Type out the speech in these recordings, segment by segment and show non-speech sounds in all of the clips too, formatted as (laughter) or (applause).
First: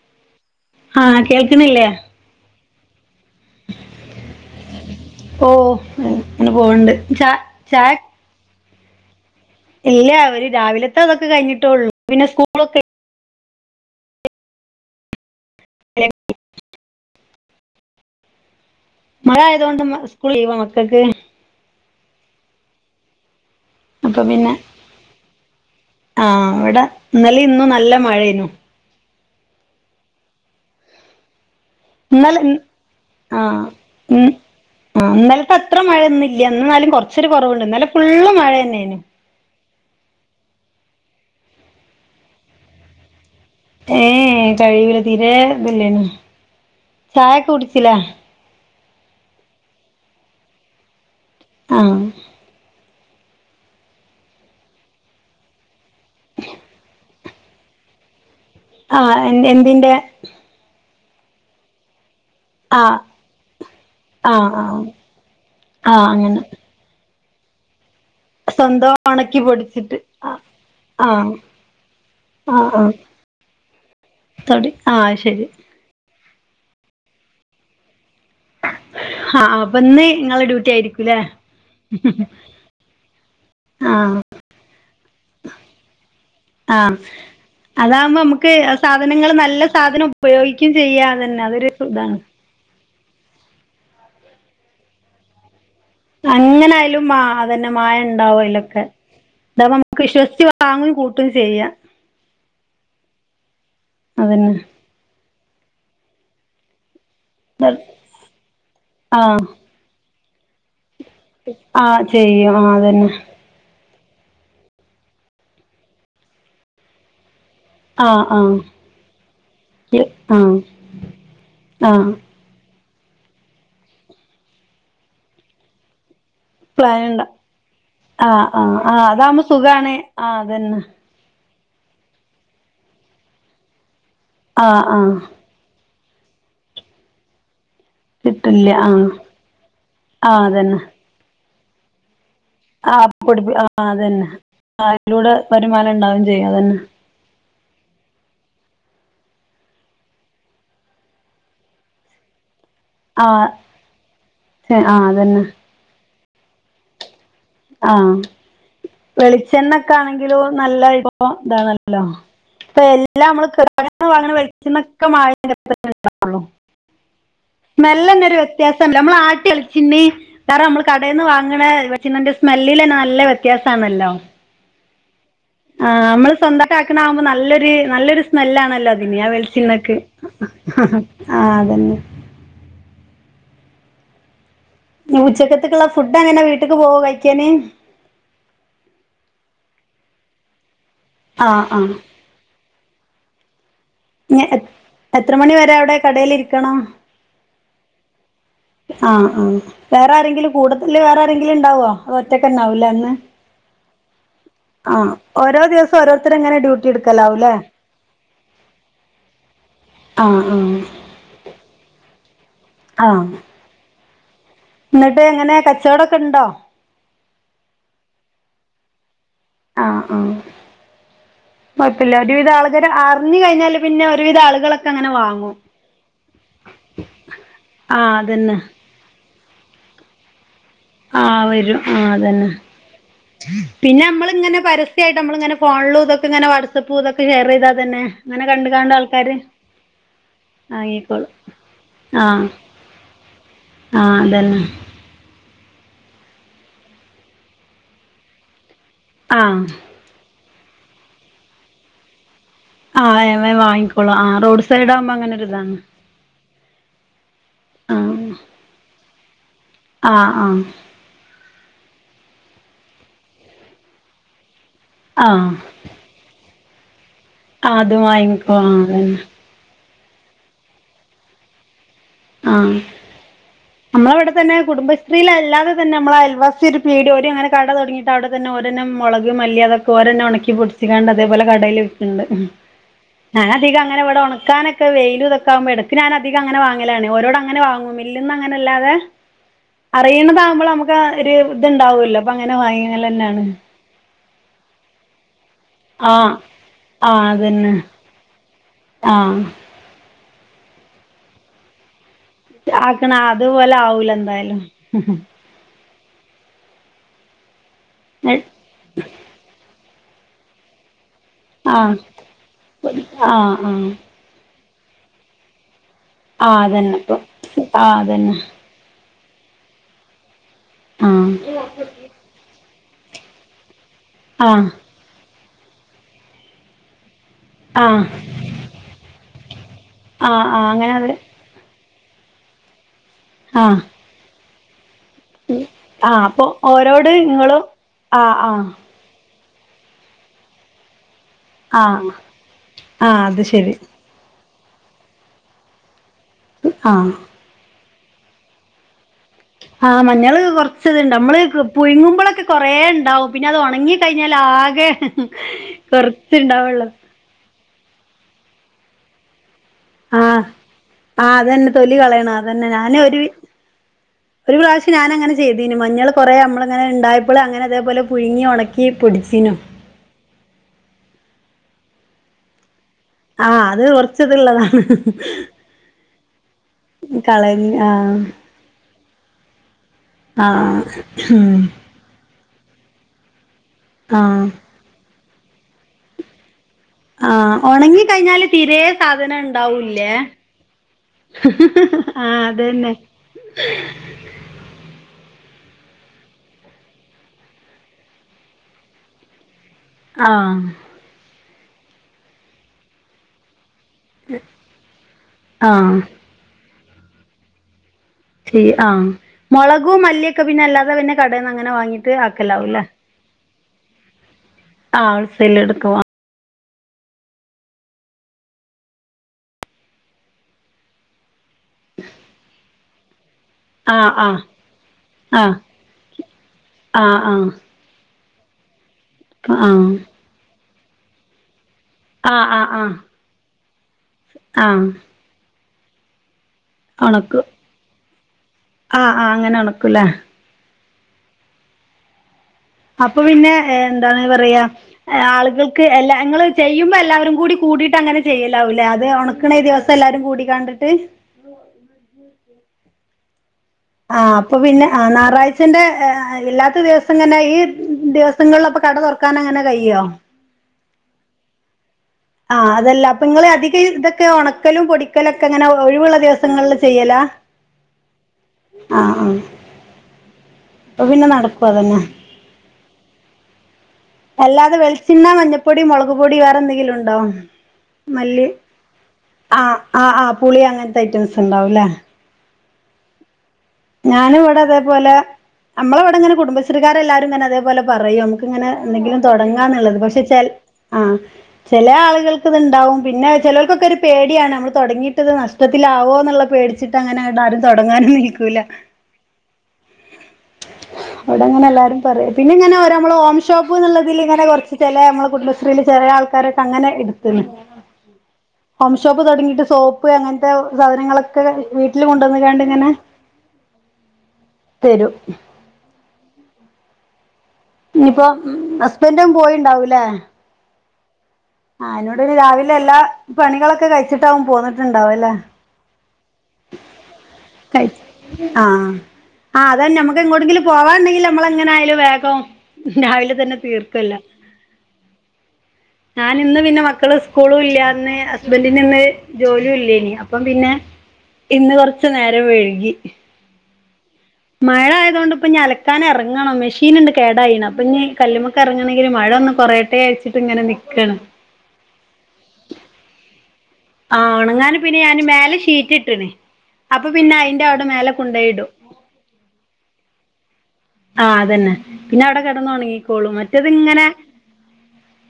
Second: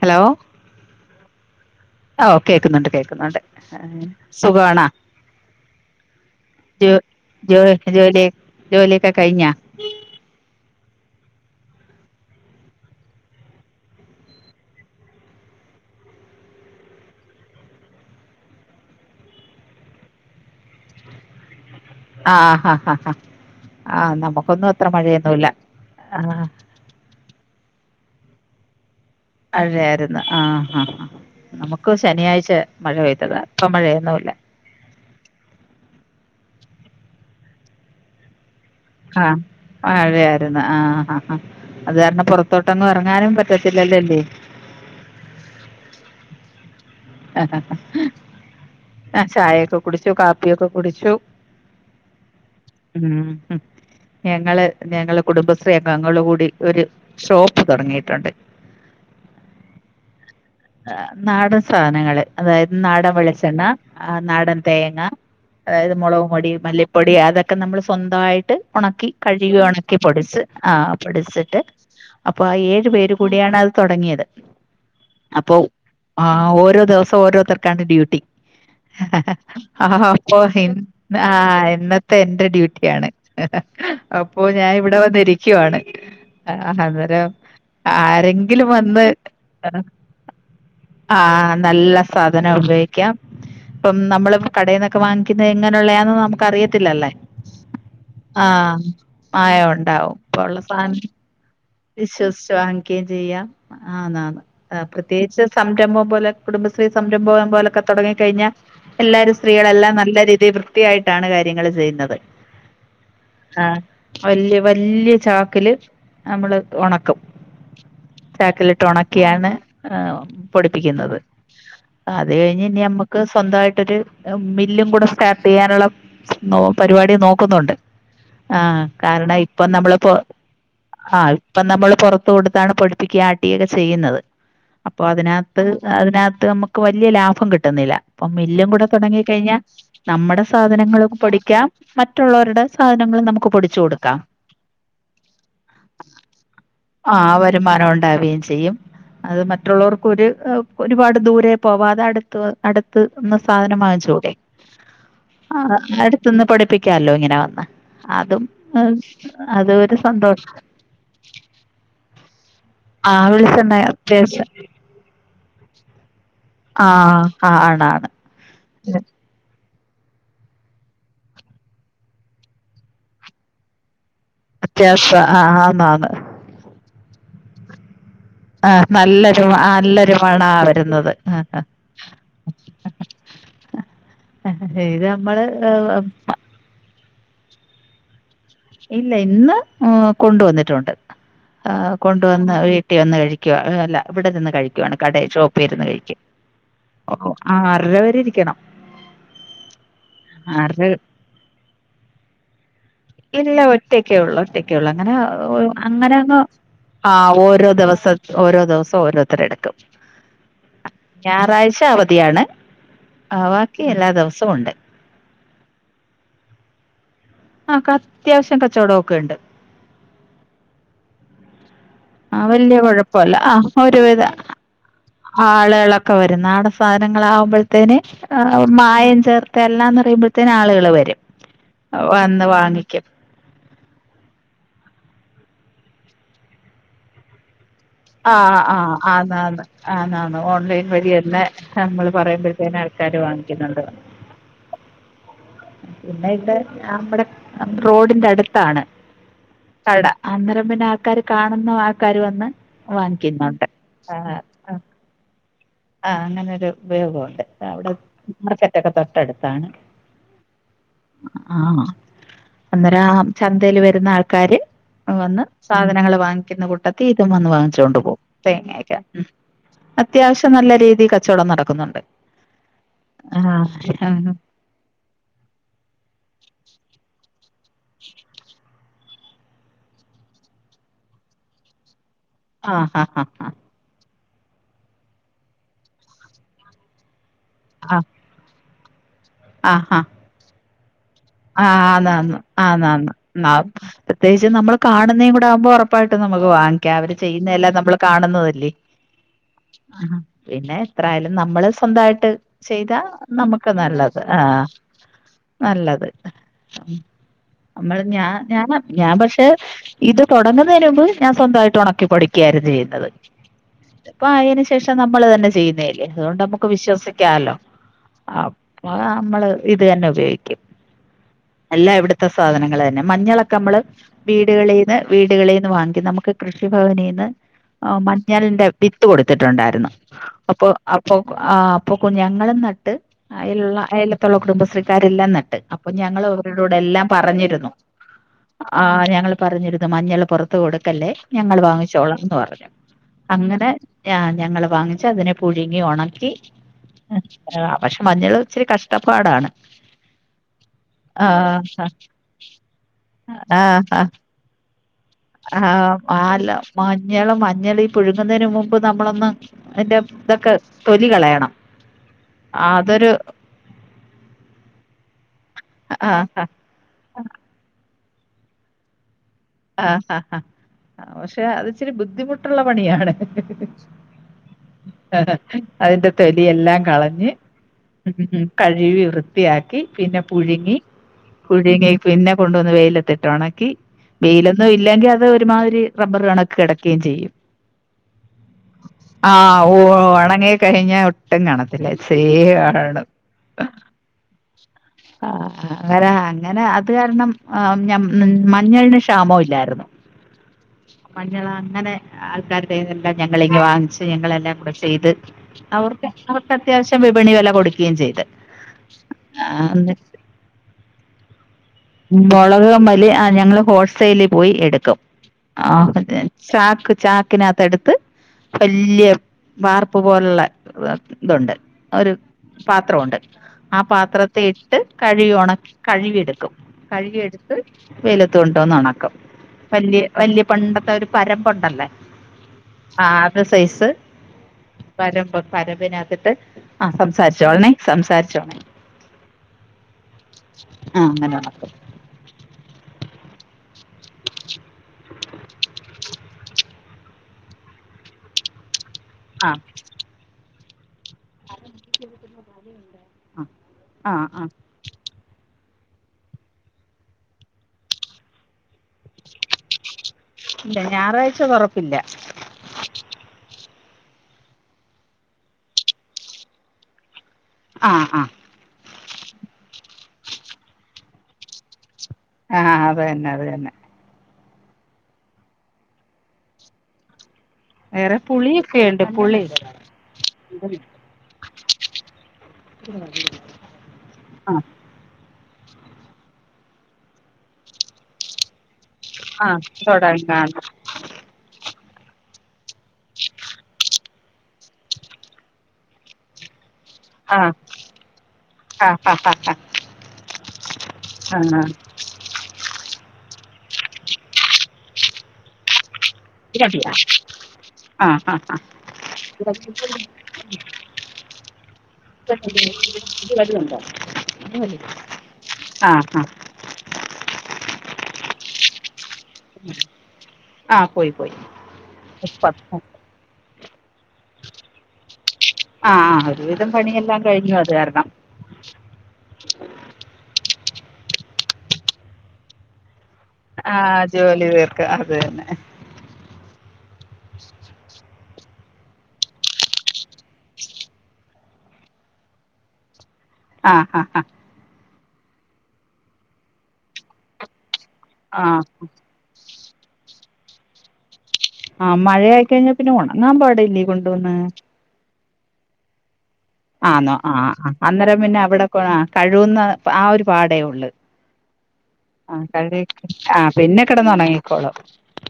Hello ആഹ് കേൾക്ക്ന്നില്ലേ ഓഹ് കേക്ക്ന്ന്ണ്ട് കേക്ക്ന്നുണ്ട് സുഖവാണോ ഓഹ് ഇങ്ങനെ ഇങ്ങനെ പോവ്ണ്ട് ച ചായക് ജോലിയെക്കെ കഴിഞ്ഞാ ഇല്ല അവര് രാവിലെത്തെ ഇതൊക്കെ കയിഞ്ഞിട്ടാെള്ളൂ പിന്നെ സ്കൂളൊക്കേയ് (unintelligible) മഴായതോണ്ട് ഇന്ന് ഉസ്കൂള് ലീവാ മക്കൾക്ക് ആഹ് ഹ ഹ ഹ ആഹ് അപ്പൊ പിന്നെ നമക്കൊന്നും അത്ര മഴയൊന്നുല്ല ആഹ് ഇന്നെലിം ഇന്നും നല്ല മഴേന്നു മഴേര്ന്നോ ആഹ് ആഹ് ഹ ഹ നമുക്ക് ഇന്നലെ ശനിയാഴ്ച ഇൻ- മഴ പെയ്തതാ ഇപ്പം മഴയൊന്നുല്ല ആഹ് ഇന്നലെത്തെ അത്ര മഴ ഇന്ന് ഇല്യ ഇന്ന്ന്നാലും കാെറച്ചൊരു കാെറവ്ണ്ട് ഇന്നലെ ഫുള്ള് മഴന്നേനു ആഹ് മഴയായിരുന്നോ ആഹ് ആഹ് ആഹ് അത് കാരണം പാെറത്തോട്ടൊന്നും എറങ്ങാനും പറ്റ് ഏഹ് കഴിയൂല തീരെ ഇതില്ലേന്നു അഹഹ ഹ് ആഹ് ചായെക്കെ കുടിച്ചു കാപ്പിയൊക്കെ കുടിച്ചു ആഹ് ഉം ഉം ഞങ്ങള് ഞങ്ങള് കുടുംബശ്രീ അംഗങ്ങളുകൂടി ഒര് ഷോപ്പ് താെടങ്ങിയിട്ടുണ്ട് ആഹ് എൻ എന്തിന്റെ ഹ് നാടൻ സാനങ്ങള് അതായത് ആ നാടം വെളിച്ചെണ്ണ ആ നാടൻ ആ തേങ്ങ അതായത് ആഹ് അങ്ങനെ മാെളകുംപൊടി മല്ലി പൊടി അതൊക്കെ നമ്മള് സ്വന്തായി ട്ട് ഒണക്കി കഴ്കി ഒണക്കി പൊടിച്ച് ആഹ് പൊടിച്ചിട്ട് അപ്പൊ ആഹ് അഏഴ് ആഹ് പേര് കൂടിയാണ് അത് തൊടങ്ങിയത് തൊടി ആഹ് ഇ അപ്പൊ ആഹ് ഓരോ ദിവസം ഓരോതർക്കാണ് ഡ്യൂട്ടി ഹഹ ആഹ് അപ്പൊ ഹഹഹ ഇന്ന് അപ്പൊ ഇങ്ങളെ ഡ്യൂട്ടി ആയിരിക്കുംല്ലേ ഇന്ന് ആഹ് ഇന്നത്തെ എന്റെ ഡ്യൂട്ടിയാണ് എഹഹ് ഹ് ആഹ് അപ്പൊ ഞാന് ഇവിടെ വന്നിരിക്കുവാണ് ആ, ആഹ് അന്നേരം അതാവുമ്പോമക്ക് ആരെങ്കിലും വന്ന് സാധനങ്ങള് ആ നല്ലസാധനം ഉപയോഗിക്കും ചെയ്യാ അതന്നെ അതൊരുതാണ്. അതന്നെ ഉപയോഗിക്കാം ഇപ്പം നമ്മള് കടയിന്നൊക്കെ വാങ്ങിക്കുന്ന എങ്ങനെയുള്ളയാ എങ്ങനായ്ലും മാ അതന്നെ മായണ്ടാവും ആഹ് അയിലൊക്കെ മായം ഇതാകുമ്പോ നമുക്ക് ഉണ്ടാവും ഇപ്പ വിശ്വസിച്ച് ഉള്ള വാങ്ങി സാധനം കൂട്ട ട്ടും ചെയ്യാ വിശ്വസിച്ച് വാങ്ങിക്കയും ചെയ്യാ ആണ് ആണ് അതന്നെ പ്രത്യേകിച്ച് സംരംഭം പോലെ കുടുംബശ്രീ സംരംഭം ഭം പോലൊക്കെ തൊടങ്ങിക്കഴിഞ്ഞാ എല്ലാരും ആഹ് സ്ത്രീകളെല്ലാം നല്ല രീതിയിൽ വൃ ത്തിയായിട്ടാണ് കാര്യങ്ങള് ആഹ് ചെയ്യുന്നത് ചെയ്യും ആഹ് അതന്നെ ആഹ് വല്ല്യ വല്ല്യ ചാക്ക്‌ല് നമ്മള് ഒണക്കും ആഹ് ആഹ് ചാക്കിലിട്ട് ഒണക്കിയാണ് ആഹ് പൊടിപ്പിക്കുന്നത്. ആഹ് അത് കഴിഞ്ഞ് ഇനി നമ്മക്ക് സ്വന്തമായിട്ടൊരു മില്ലും കൂടെ സ്റ്റാർട്ട്യ്യാനുള്ള നോ പ്ലാൻ പരിപാടി ഇണ്ട നോക്കുന്നുണ്ട് ആഹ് കാരണം ഇപ്പം നമ്മളിപ്പോ അതന്നെ ആഹ് ഇപ്പം നമ്മള് പൊറത്ത് കൊടുത്താണ് പൊടിപ്പിക്ക ആട്ടിയൊക്കെ ചെയ്യുന്നത് ആഹ് അപ്പൊ ആഹ് അതിന കത്ത് അതിനകത്ത് നമുക്ക് വല്ല്യ ലാഭംകിട്ടുന്നില്ല. അപ്പം മില്ലും കിട്ടില്ല കൂടെ ആഹ് തുടങ്ങികഴിഞ്ഞാ ആഹ് നമ്മുടെ അതന്നെ സാധനങ്ങളും പൊടിക്കാം മറ്റുള്ളവരുടെ ആഹ് സാധനങ്ങളും നമുക്ക് പൊടിപ്പിച്ച പൊടിച്ചു ആഹ് കൊടുക്കാം അതന്നെ അതിലൂടെ വരുമാനണ്ടാവുംചെയ്യും അതന്നെ. ആഹ് വരുമാനം ഉണ്ടാവുകയും ചെയ്യും അത് മറ്റുള്ളവർക്കൊര് ഏഹ് ഒരുപാട് ദൂരെ പോവാതെ അട് ത്ത് അട്ത്ത് ന്ന് ആഹ് സാധനം വാങ്ങിചൂടെ ആഹ് അതന്നെ ആഹ് അട് ത്ത്ന്ന് പൊടിപ്പിക്കാലോ ഇങ്ങനാ ആഹ് അത് ഒരു വെളിച്ചെണ്ണക്കാണെങ്കിലോ സന്തോഷം നല്ലഇപ്പൊ ഇപ്പൊ ഇതാണല്ലോ ഇപ്പൊ എല്ലാം ആഹ് നമ്മള് വെളിച്ചെണ്ണ കടേന്ന് വാങ്ങുന്ന അത്യാവശ്യം വെളിച്ചണ്ണക്കെ മായാ ചേർത്തിട്ടെണ്ടാവുള്ളു ആഹ് ആ ആണാണ് സ്മല്ലന്നെ ഒരു വ്യത്യാസല്ലേ നമ്മൾ ആട്ടിയ വെളി ച്ചിണ്ണി വേറെ നമ്മൾ കടേന്ന് വാങ്ങണ വെള്ച്ചണ്ണന്റെ സ്മെല്ലിലെന്നെ നല്ല വ്യത്യാസാണല്ലോ. വിത്യാസാ ആന്ന് ആന്ന് സ്വന്തക്ക്‌ ആക്ക്ണാവുമ്പോ നല്ലൊരു നല്ലൊരു ആഹ് സ്‌മ്മല്ലാണല്ലോ അതിന് ആ നല്ലൊരു വെൾച്ചണ്ണക്ക് നല്ലൊരു മണാ ആഹ് വരുന്നത് ആ ആ അതന്നെ ഇത് നമ്മള് ഏഹ് വീട്ട്ക്ക് പോകോ കഴിക്കാന്. ഇല്ല ഇന്ന് ഉ കൊണ്ടുവന്നിട്ടുണ്ട് ആ ആ ആകൊ ണ്ടുവന്ന് വീട്ടിവന്ന് കഴിക്കുവാ ഏ അല്ല ഇനി ഇവിടെനിന്ന് കഴിക്കുവാണ് കടയിൽ എത്ര മണി വരെ ഷോപ്പിരുന്ന് അവിടെ കഴിക്കാ കടയിൽ ഇരിക്കണം അഹ് അ അറര വരെഇരിക്കണം. ആഹ് ആഹ് വേറെ ആരെങ്കിലും ആറര കൂടത്തില് വേറെആരെങ്കിലുണ്ടാവോ അത് ഒറ്റക്കന്നാവൂലേ ഇന്ന്. ഇല്ല ഒറ്റക്കേഒള്ളൂ ഒറ്റ ക്കേള്ളു അങ്ങനെ ഓരോ ദിവസം അങ്ങനെ ഓരോരുത്തർ ഒന്നും ഇങ്ങനെ ഡ്യൂട്ടി ആ എടുക്കലാവൂല്ലേ ഓരോ ദിവസ ഓരോ ദിവസം ഓരോരുത്തരടുക്കും. ആഹ് ആഹ് ഞാറാഴ്ച്ച അവധിയാണ് ആഹ് ക്കി എല്ലാ ദിവസവും ഉണ്ട്. ഇന്നട്ട് എങ്ങനെ കച്ചോടൊക്കെണ്ടോ അഹ് കത്യാവ്ശ്യം കച്ചോടൊക്കെ ഉണ്ട് ആഹ് ആഹ് കോഴപ്പല്ല ആ ഒരുവിധ വലിയ ആളുകാര് കുഴപ്പമില്ല അറിഞ്ഞ്കഴിഞ്ഞാല് പിന്നെ ഒരുവിധ ആള്കളൊ ആൾളൊക്കെവരും നാടൻ സാധനങ്ങളാകുമ്പഴ്ത്തേന് ആഹ് അതന്നെ മാ യം ച്ചെർത്തല്ലാന്ന് അറിയുമ്പോഴത്തേന് ആളേള് വരും ആഹ് വരും വന്ന് ആതന്നെ വാങ്ങിക്കും പിന്നെ നമ്മള്ങ്ങനെ പരസ്യയിട്ട് നമ്മൾങ്ങനെ ഫോൺലും തൊക്കെങ്ങനെ വാട്സപ്പ് ഇതൊക്കെ ഷെയർയ്താ തന്നെ അങ്ങനെ ആഹ് കണ്ട് കാണ്ട് ആഹ് ആൾക്കാര് അതാണ് ആന്നാന്നു ഓൺലൈൻ വഴി വാങ്ങിക്കോളും തന്നെ നമ്മള് ആഹ് പറയമ്പഴത്തേന് ആൾക്കാര് വാങ്ങിക്കുന്നുണ്ട് ആഹ് അതന്നെ പിന്നെ ഇവിടെ അമ്മടെ റോഡിന്റടുത്താണ് ആഹ് കട അന്നെരം പിന്നെ ആൾക്കാര് കാണുന്ന ആൾക്കാര് വന്ന് ആഹ് വേം വേം വാങ്ങിക്കോളും ആഹ് റോഡ് സൈഡ് ആമ്പ അങ്ങനൊരിതാണ് ആഹ് അങ്ങനൊര് ഉപയോഗം ഒണ്ട് അവിടെ ആഹ് (unintelligible) ഒക്കെ തൊട്ടടുത്താണ് ആഹ് ആഹ് ആഹ് അന്നെരം ആ ചന്തേല് വരുന്ന ആൾക്കാര് വന്ന് ആഹ് സാധനങ്ങള് വാങ്ങിക്കുന്ന കൂട്ടത്തി ഇതും വന്ന് ആഹ് അത് വാങ്ങിച്ചോണ്ട് പോകും വാങ്ങിക്കോ ആഹ് തേങ്ങേക്കെ അതന്നെ ഉം അത്യാവശ്യം നല്ല രീതി കച്ചവടം നടക്കുന്നുണ്ട് ആഹ് ആഹ് നമ്മടിവിടെ തന്നെ കുടുംബ ശ്രീല്ലല്ലാതെതന്നെ നമ്മളയൽവാസി ഒരു പീടിയ ഒരു അങ്ങനെ കട തൊടങ്ങീട്ട് അവിടെ തന്ന ഓ രന്നെ മുളക് മല്ലി അതൊക്കെ ഓരെന്നെ ഒണക്കി പൊടിച്ചിങ്ങാണ്ട് അതേപോലെ കടയിൽ വിക്ക്ണ്ട് ആഹ് ആഹ് ഞാനധികം അങ്ങന ഇവിടെ ഒണക്കാനൊക്കെ വെയില് ഇതൊക്കെ ആകുമ്പോ ഇടക്ക് ഞാനധികം അങ്ങനെ വാങ്ങലാണ് ഓരോട ങ്ങനവാങ്ങും ആഹ് മില്ല്ന്ന് അങ്ങനല്ലാതെ ആഹ് ആഹ് അറിയിണ്താകുമ്പോ നമു ക്ക് ഒരു ഇത്ണ്ടാവല്ലോ അപ്പോ ആന്നാന്ന് അങ്ങനെ ആന്നാന്ന് വാങ്ങിക്കലനാണ് പ്രത്യേകിച്ച് നമ്മള് കാണുന്നെ കൂടെ ആകുമ്പോ ഒറ ആ പ്പായിട്ടും നമുക്ക് വാങ്ങിക്കാം ആ അവര് ചെയ്യുന്നതെല്ലാം അതന്നെ നമ്മള് കാണുന്നതല്ലെ ആ ആഹ് പിന്നെ എത്രായാലും നമ്മൾ സ്വന്തായി ട്ട് ചെയ്താ ആക്കണ നമുക്ക് അതുപോലെ ആവൂല നല്ലത് എന്തായാലും ആഹ് നല്ലത് നമ്മൾ ഞ ഞാ ഞാൻ പക്ഷെ ഇത് തൊടങ്ങുന്നതിനു മുമ്പ് ഞാൻ സ്വന്തായിട്ട് ആ ഒണക്കി പൊടിക്യാര്ന്നു ചെയ്യുന്നത് ആ ആ ഇപ്പ ആയെന് ശേഷം നമ്മള് തന്നെ ചെയ്യുന്ന അതുകൊണ്ട് ആ നമ്മക്ക് അതന്നെ ഇപ്പം വിശ്വസിക്കാല്ലോ ആ അതന്നെ അപ്പ നമ്മള് ഇത് തന്നെ ഉപയോഗിക്കും ആഹ് എല്ലാം ഇവിടത്തെ സാധനങ്ങള് തന്നെ മഞ്ഞളൊക്കെ നമ്മള് ആ വീടുകളീ ന്ന് വീടുകളീന്ന് വാങ്ങിക്കും നമുക്ക് കൃഷിഭവനീന്ന് ആ ആഹ് മഞ്ഞൾന്റെ വിത്ത് കോടുത്തിട്ടുണ്ടായിരുന്നു ആ ആ അപ്പോ അങ്ങനെ അത് അപ്പോ ആഹ് അപ്പൊ കുഞ്ഞ ഞങ്ങളും നട്ട് ആ അയ്ലൊള്ള അയിലതൊള്ള കുടുംബശ്രീക്കാരല്ലാം നട്ട് അ പ്പം ആ ഞങ്ങൾ അപ്പോൾ ഓരോടെല്ലാം ഓരോട് നിങ്ങളും പറഞ്ഞിരുന്നു ആ ആ ആഹ് ഞങ്ങൾ പറഞ്ഞിരുന്നു മഞ്ഞൾ പൊറത്ത് കോടുക്കല്ലെ ഞങ്ങൾ ആ വാങ്ങിച്ചോളാം എന്ന് പറഞ്ഞു ആ അത് അങ്ങനെ ശരി ഞാ ഞങ്ങള് വാങ്ങിച്ചു അതിനെ പുഴുങ്ങി ഒണക്കി ആഹ് പക്ഷെ മഞ്ഞൾ ഇച്ചരി കഷ്ടപ്പാടാണ് ആഹ് മഞ്ഞള് കുറച്ച്ത്ണ്ട് അമ്മള് ആ പുഴുങ്ങുമ്പളൊക്കെ കൊറേ ണ്ടാവും പിന്നെ അത് ഉണങ്ങി കഴിഞ്ഞാല് ലാകെ ആഹ് ആല്ല മഞ്ഞള് മഞ്ഞളീ ഈ പുഴുങ്ങുന്നതിന് മുമ്പ് നമ്മളൊന്ന് അതിന്റെ ആഹ് ഇതൊക്കെ തൊലി ആഹ് കളയണം അതന്നെ തൊലി കളയണം അതന്നെ ഞാന് അതൊരു ഒരു ഒരു പ്രാവശ്യം ഞാനങ്ങനെ ചെയ്തീനു മഞ്ഞൾ ആ കുറെ നമള് അങ്ങനെ ഇണ്ടായപ്പളെ അങ്ങനെ ഇതെപോലെ പുഴുങ്ങി ഒണക്കി പൊടിച്ചീനു ആ ഹ ഹാ പക്ഷെ അത് ച്ചിരി ബുദ്ധിമുട്ടുള്ള പണിയാണ്. ആഹ് അത് കൊറച്ച്ത്ള്ളതാണ് അതിന്റെ തൊലിയെല്ലാം കളഞ്ഞ് കഴുവി വൃത്തിയാക്കി പിന്നെ ആഹ് പുഴുങ്ങി ഉം പുഴുങ്ങി പിന്നെ കൊണ്ടുവന്ന് വെയിലത്തിട്ട് ഒണക്കി ആഹ് വെയിലൊന്നും ഇല്ലെങ്കി അത് ഒരുമാതിരി റബ്ബർ കണ ‌ക്കി കിടക്കയും ചെയ്യും ആഹ് ഒണങ്ങി കഴിഞ്ഞാല് തീരെ സാധനം ആഹ് ഓഹ് ഇണ്ടാവൂല്ലേ ഒണങ്ങി കഴിഞ്ഞ ഒട്ടും കാണത്തില്ല സേ ആഹ് അതന്നെ കാണു ആഹ് അങ്ങന അങ്ങന അത് കാരണം അഹ് ഞം മഞ്ഞൾന് ക്ഷാമോം ഇല്ലായിരുന്നു. ആഹ് മഞ്ഞളങ്ങനെ ആൾക്കാരുടെയെല്ലാം ഞങ്ങളിങ്ങ് വാങ്ങിച് ഞങ്ങളെല്ലാം കൂടെ ചെയ്ത് ആഹ് അവർക്ക് അവർക്ക് അത്യാവശ്യം വിപണി വെല കൊടുക്കുകയും ചെയ്ത്. ച്ചി ആ ആ, മുളകും എന്നിട്ട് മല്ലിയൊക്കെ പിന്നെ അല്ലാതെ പിന്നെ കടേന്ന് അങ്ങനെ വാങ്ങി മൊളക് മല്ലി ആ ഞങ്ങള് ഹോൾസെയ്ല് പോയി എടുക്കും ആഹ് ഹോൾസെയിൽ ആ എടുക്കും അതെ ചാക്ക് ചാക്കിനത്തെ എടുത്ത് വല്യ വാർപ്പ് പോലുള്ള ഇതുണ്ട് ഒരു പാത്രുണ്ട് ആ ആഹ് ആഹ് പാത്രത്തെ ഇട്ട് കഴുകി ആഹ് ഉണക്കി കഴുകിയെടുക്കും ആഹ് ആഹ് കഴുകിയെടുത്ത് വെയിലത്ത്‌ കൊണ്ടൊന്ന് ഉണക്കും വല്യ ആഹ് വല്യ പണ്ടത്തെ ഒരു പരപ്പുണ്ടല്ലോ ആഹ് ആഹ് ആഹ് ആ ആത് സൈസ് ആഹ് പരമ്പ് പരമ്പിനകത്തിട്ട് ആ ഒണക്കും സംസാര്ച്ചോൾണെ സംസാര്ച്ചോ ആഹ് ആഹ് അങ്ങനെ ഒണക്കൂല്ലേ ആ അങ്ങനെ ഉണക്കും അപ്പൊ പിന്നെ എ എന്താണ് പറയാ ആളുകൾക്ക് എല്ലാ നിങ്ങൾ ചെയ്യുമ്പോ എല്ലാവരും കൂടി കൂടിയിട്ട് അങ്ങനെ ചെയ്യലാവൂല്ലേ അത് ആ നക്കണ ദിവസം എല്ലാരും കൂടി കണ്ടിട്ട് ആഹ്‌ ആ അപ്പൊ പിന്നെ അ ഞാറാഴ്ച ച്ചന്റെ ഇല്ലാത്ത ദിവസം തന്നെ ഈ ദിവസങ്ങളിൽപ്പൊ കട തുറക്കാൻ അങ്ങനെ കഴോ? ഇല്ല ഞായറാഴ്ച തൊറപ്പില്ല. ആഹ് അതല്ല അപ്പൊ നിങ്ങൾ അധികം ഇതൊക്കെ ഉണക്കലും പൊടിക്കലൊക്കെ അങ്ങനെ ഒഴിവുള്ള ദിവസങ്ങളിൽ ചെയ്യലാ? ആഹ് ആഹ്‌ ആ അപ്പൊ പിന്നെ നടപ്പ് അതന്നെ. ആ അതെന്നെ അതെന്നെ അല്ലാതെ വെളിച്ചണ്ണ മഞ്ഞപ്പൊടി മുളക്പൊടി വേറെ എന്തെങ്കിലും ഉണ്ടോ വേറെ മല്ലി പുളിയൊക്കെയുണ്ട് പുളി ആ ആ ആ പുളി അങ്ങനത്തെ ഐറ്റംസ് ഉണ്ടാവുംല്ലേ? (unintelligible) ഞാനും ആ വിടെ തേപോലെ നമ്മളെവിടെങ്ങെനെ കുടുംബശ്രീകാരെല്ലാരും തന്നെ അതേപോലെ പറയും. ക്ക്‌ ങ്ങനെ എന്തെങ്കിലും ആ തുടങ്ങാന്നുള്ളത് പക്ഷെ ചെൽ തുടങ്ങാം ആ ചില ആളുകൾക്ക് ഇത്ണ്ടാവും പിന്നെ ചിലർക്കൊക്കെ ഒരു പേടിയാണ് നമ്മൾ തുടങ്ങിയിട്ടത് നഷ്ടത്തിലാവോ എന്നുള്ള പേടി ച്ചിട്ട് അങ്ങന ആ ആണ്ട് ആരും തുടങ്ങാനും നിൽക്കൂല ആ ആ ആ ആ ആ അവിടെങ്ങനെ എല്ലാരും പറ പിന്നെങ്ങെനെ ഓര നമ്മള് ഹോം ഷോപ്പ് എന്നുള്ളതിൽ ഇങ്ങന കുറച്ച് ചില നമ്മളെ കുടുംബശ്രീല് ചലെ ആൾ ക്കാരൊക്കെ അങ്ങനെ എട്ത്ത്ണ് ആഹ്‌ ആഹ് ആഹ് ഹോം ഷോപ്പ് തുടങ്ങിട്ട് സോപ്പ് അങ്ങനത്തെ സാധനങ്ങളൊക്കെ വീട്ടിൽ കൊണ്ടുവന്ന കാണ്ടിങ്ങനെ ആ ആഹ് ഇഞ്ഞിപ്പൊ ഹസ്ബന്റും പോയിണ്ടാവൂല്ലേ? ആ പോയി പോയി ആ അതിനോടൊരു രാവിലെ പത്ത് എല്ലാ പണികളൊക്കെ കഴിച്ചിട്ടാവും പോന്നിട്ടുണ്ടാവും അല്ലേ ആഹ് ആ ഒരു വിധം പണിയെല്ലാം കഴിഞ്ഞു അത് കാരണം ആഹ് ആഹ് അതന്നെ നമുക്ക് എങ്ങോടെങ്കില പോവാണ്ടെങ്കിൽ നമ്മള എങ്ങനൊയാലും വേഗോം രാവിലെ തന്നെ ആഹ് തീർക്കല്ല ജോലി തീർക്ക അത് തന്നെ ഞാൻ ഇന്ന് പിന്നെ മക്കള് സ്കൂളും ഇല്ലന്ന് ഹസ്ബൻറി നിന്ന് ജോലിയും ഇല്ലേനി അപ്പം പിന്നെ ഇന്ന് കൊറച്ചു നേരം വഴുകി ആ ആ ആഹ് മഴ ആയതുകൊണ്ട് ഇപ്പ ഞ അലക്കാനറങ്ങണം മെഷീൻുണ്ട് കേടായിണ അപ്പൊ ഇനി ആ കല്ല്ലുമൊക്ക് ഇറങ്ങണമെങ്കില മഴ ഒന്ന് കൊറേട്ടേ അയച്ചിട്ട് ഇങ്ങനെ നൽക്കണ് ആഹ് മഴയയി കഴിഞ്ഞൽ പിന്നെ ഉണങ്ങാൻ പാടില്ലോ ആ ഉണങ്ങൻ പിന്നെ ഞാന് മേലെ ഷീറ്റ് ഇട്ട്ണ് അപ്പൊ ആണോ ആ പിന്നെ അയിന്റെ അവിടെ മേലെ അന്നേരം പിന്നെ അവിടെ കൊണ്ടോയിടും കഴുകുന്ന ആ ഒരു പാടേ ഉള്ളു. ആ അതന്നെ പിന്നെ ആ അവ്ടെ കെടന്ന് കഴുകി ഒണങ്ങിക്കോളും ആ മറ്റത് പിന്നെ ങ്ങെനെ കിടന്നുണങ്ങിക്കോളും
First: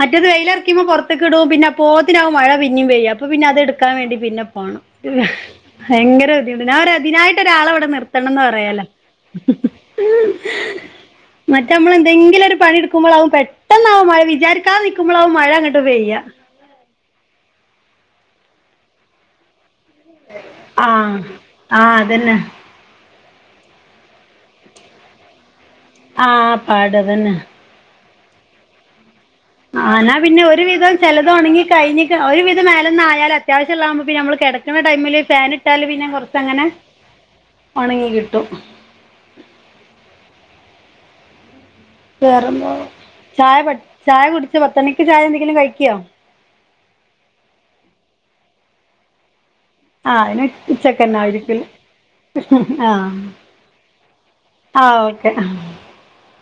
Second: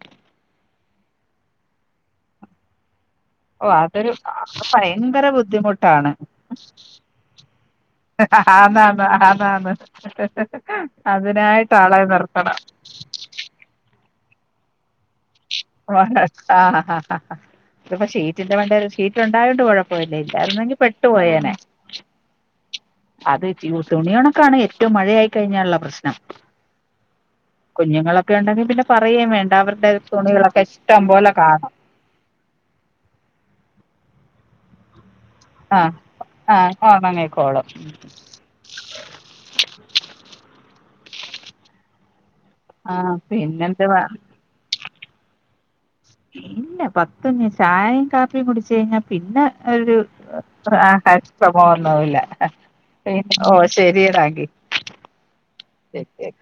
മറ്റത് വെയിലറിക്കുമ്പോ പൊറത്ത് കിടും പിന്നെ പോത്തിനാവുംമഴ പിന്നിം പെയ്യ അപ്പൊ പിന്നെ അത് ഓ ട്ക്കാൻ അതൊരു വേണ്ടി പിന്നെ പോണം ഭയങ്കര ബുദ്ധിമുട്ടാണ് ഭയങ്കര ബുധിമുണ്ട് ഞാൻപറയാ തിനായിട്ട് ഒരാളെവിടെനിർത്ത ത്തണം ന്നറീല ആന്നാന്ന് മ് ആന്നാന്ന് അതിനായിട്ട് മറ്റമ്മൾ ആളെ നിർത്തണം ന്തെങ്കിലും പണി പ്പ്മൊളകംപെട്ടെന്നാവും മഴ വിചാരിക്കാതെ നിക്കുമ്പളാവും മഴ ങട്ട് വ് ഹ ഹ ആ (unintelligible) ആഇതിപ്പോ ഷീട് വണ്ട് ഷീറ്റ് ണ്ടായോണ്ട് കൊഴപ്പ (unintelligible) പോല ഇല്ലായിരുന്നെങ്കി ആ പെട്ടു പോയേനെ ആ അതന്നെ അത് ജൂസ്ണിണ്ക്കാണ് ഏറ്റവും മഴയായി കഴിഞ്ഞാലുള്ള പ്രശ്നം ആ പാട് തെന്നെ കുഞ്ഞുങ്ങളൊക്കെ ണ്ടെങ്കിൽ പിന്നെ പറയേം വേണ്ട അവര്ടെ തുണികളൊക്കെ ഒര് വിധം ഇഷ്ടം പോലെ ചെലത്ഒണങ്ങി കാണും കഴിഞ്ഞ് ഒരുവിധം മേലന്നായാലും അത്യാവിശ്യള്ളാകുമ്പോ പിന്നെ മ്മള് കെടക്ണ ടൈമിൽ ഫേനിട്ട് ആ ട്ടാൽ പിന്നെ ആ കൊറച്ചങ്ങനെ ഉണങ്ങിക്കോളും ഒണങ്ങി കിട്ടും വേറെന്താ ആ ചായ പട് പിന്നെന്തുവാ ചായ കുടിച്ചൊ പത്തെണിക്ക് ചായ ന്തെങ്കിലും കഴിക്കൊ ഇല്ല പത്തന്ന് ചായിം കാപ്പിയും കുടച്ച് കഴിഞ്ഞാ പിന്നെ ആ അതിന് ഉച്ചക്കന്നെ ആയിരിക്കും (unintelligible) ആ പി ഓ ശെരിറാക്കി ആ ഓക്കെ അ ശരി ശരി (unintelligible)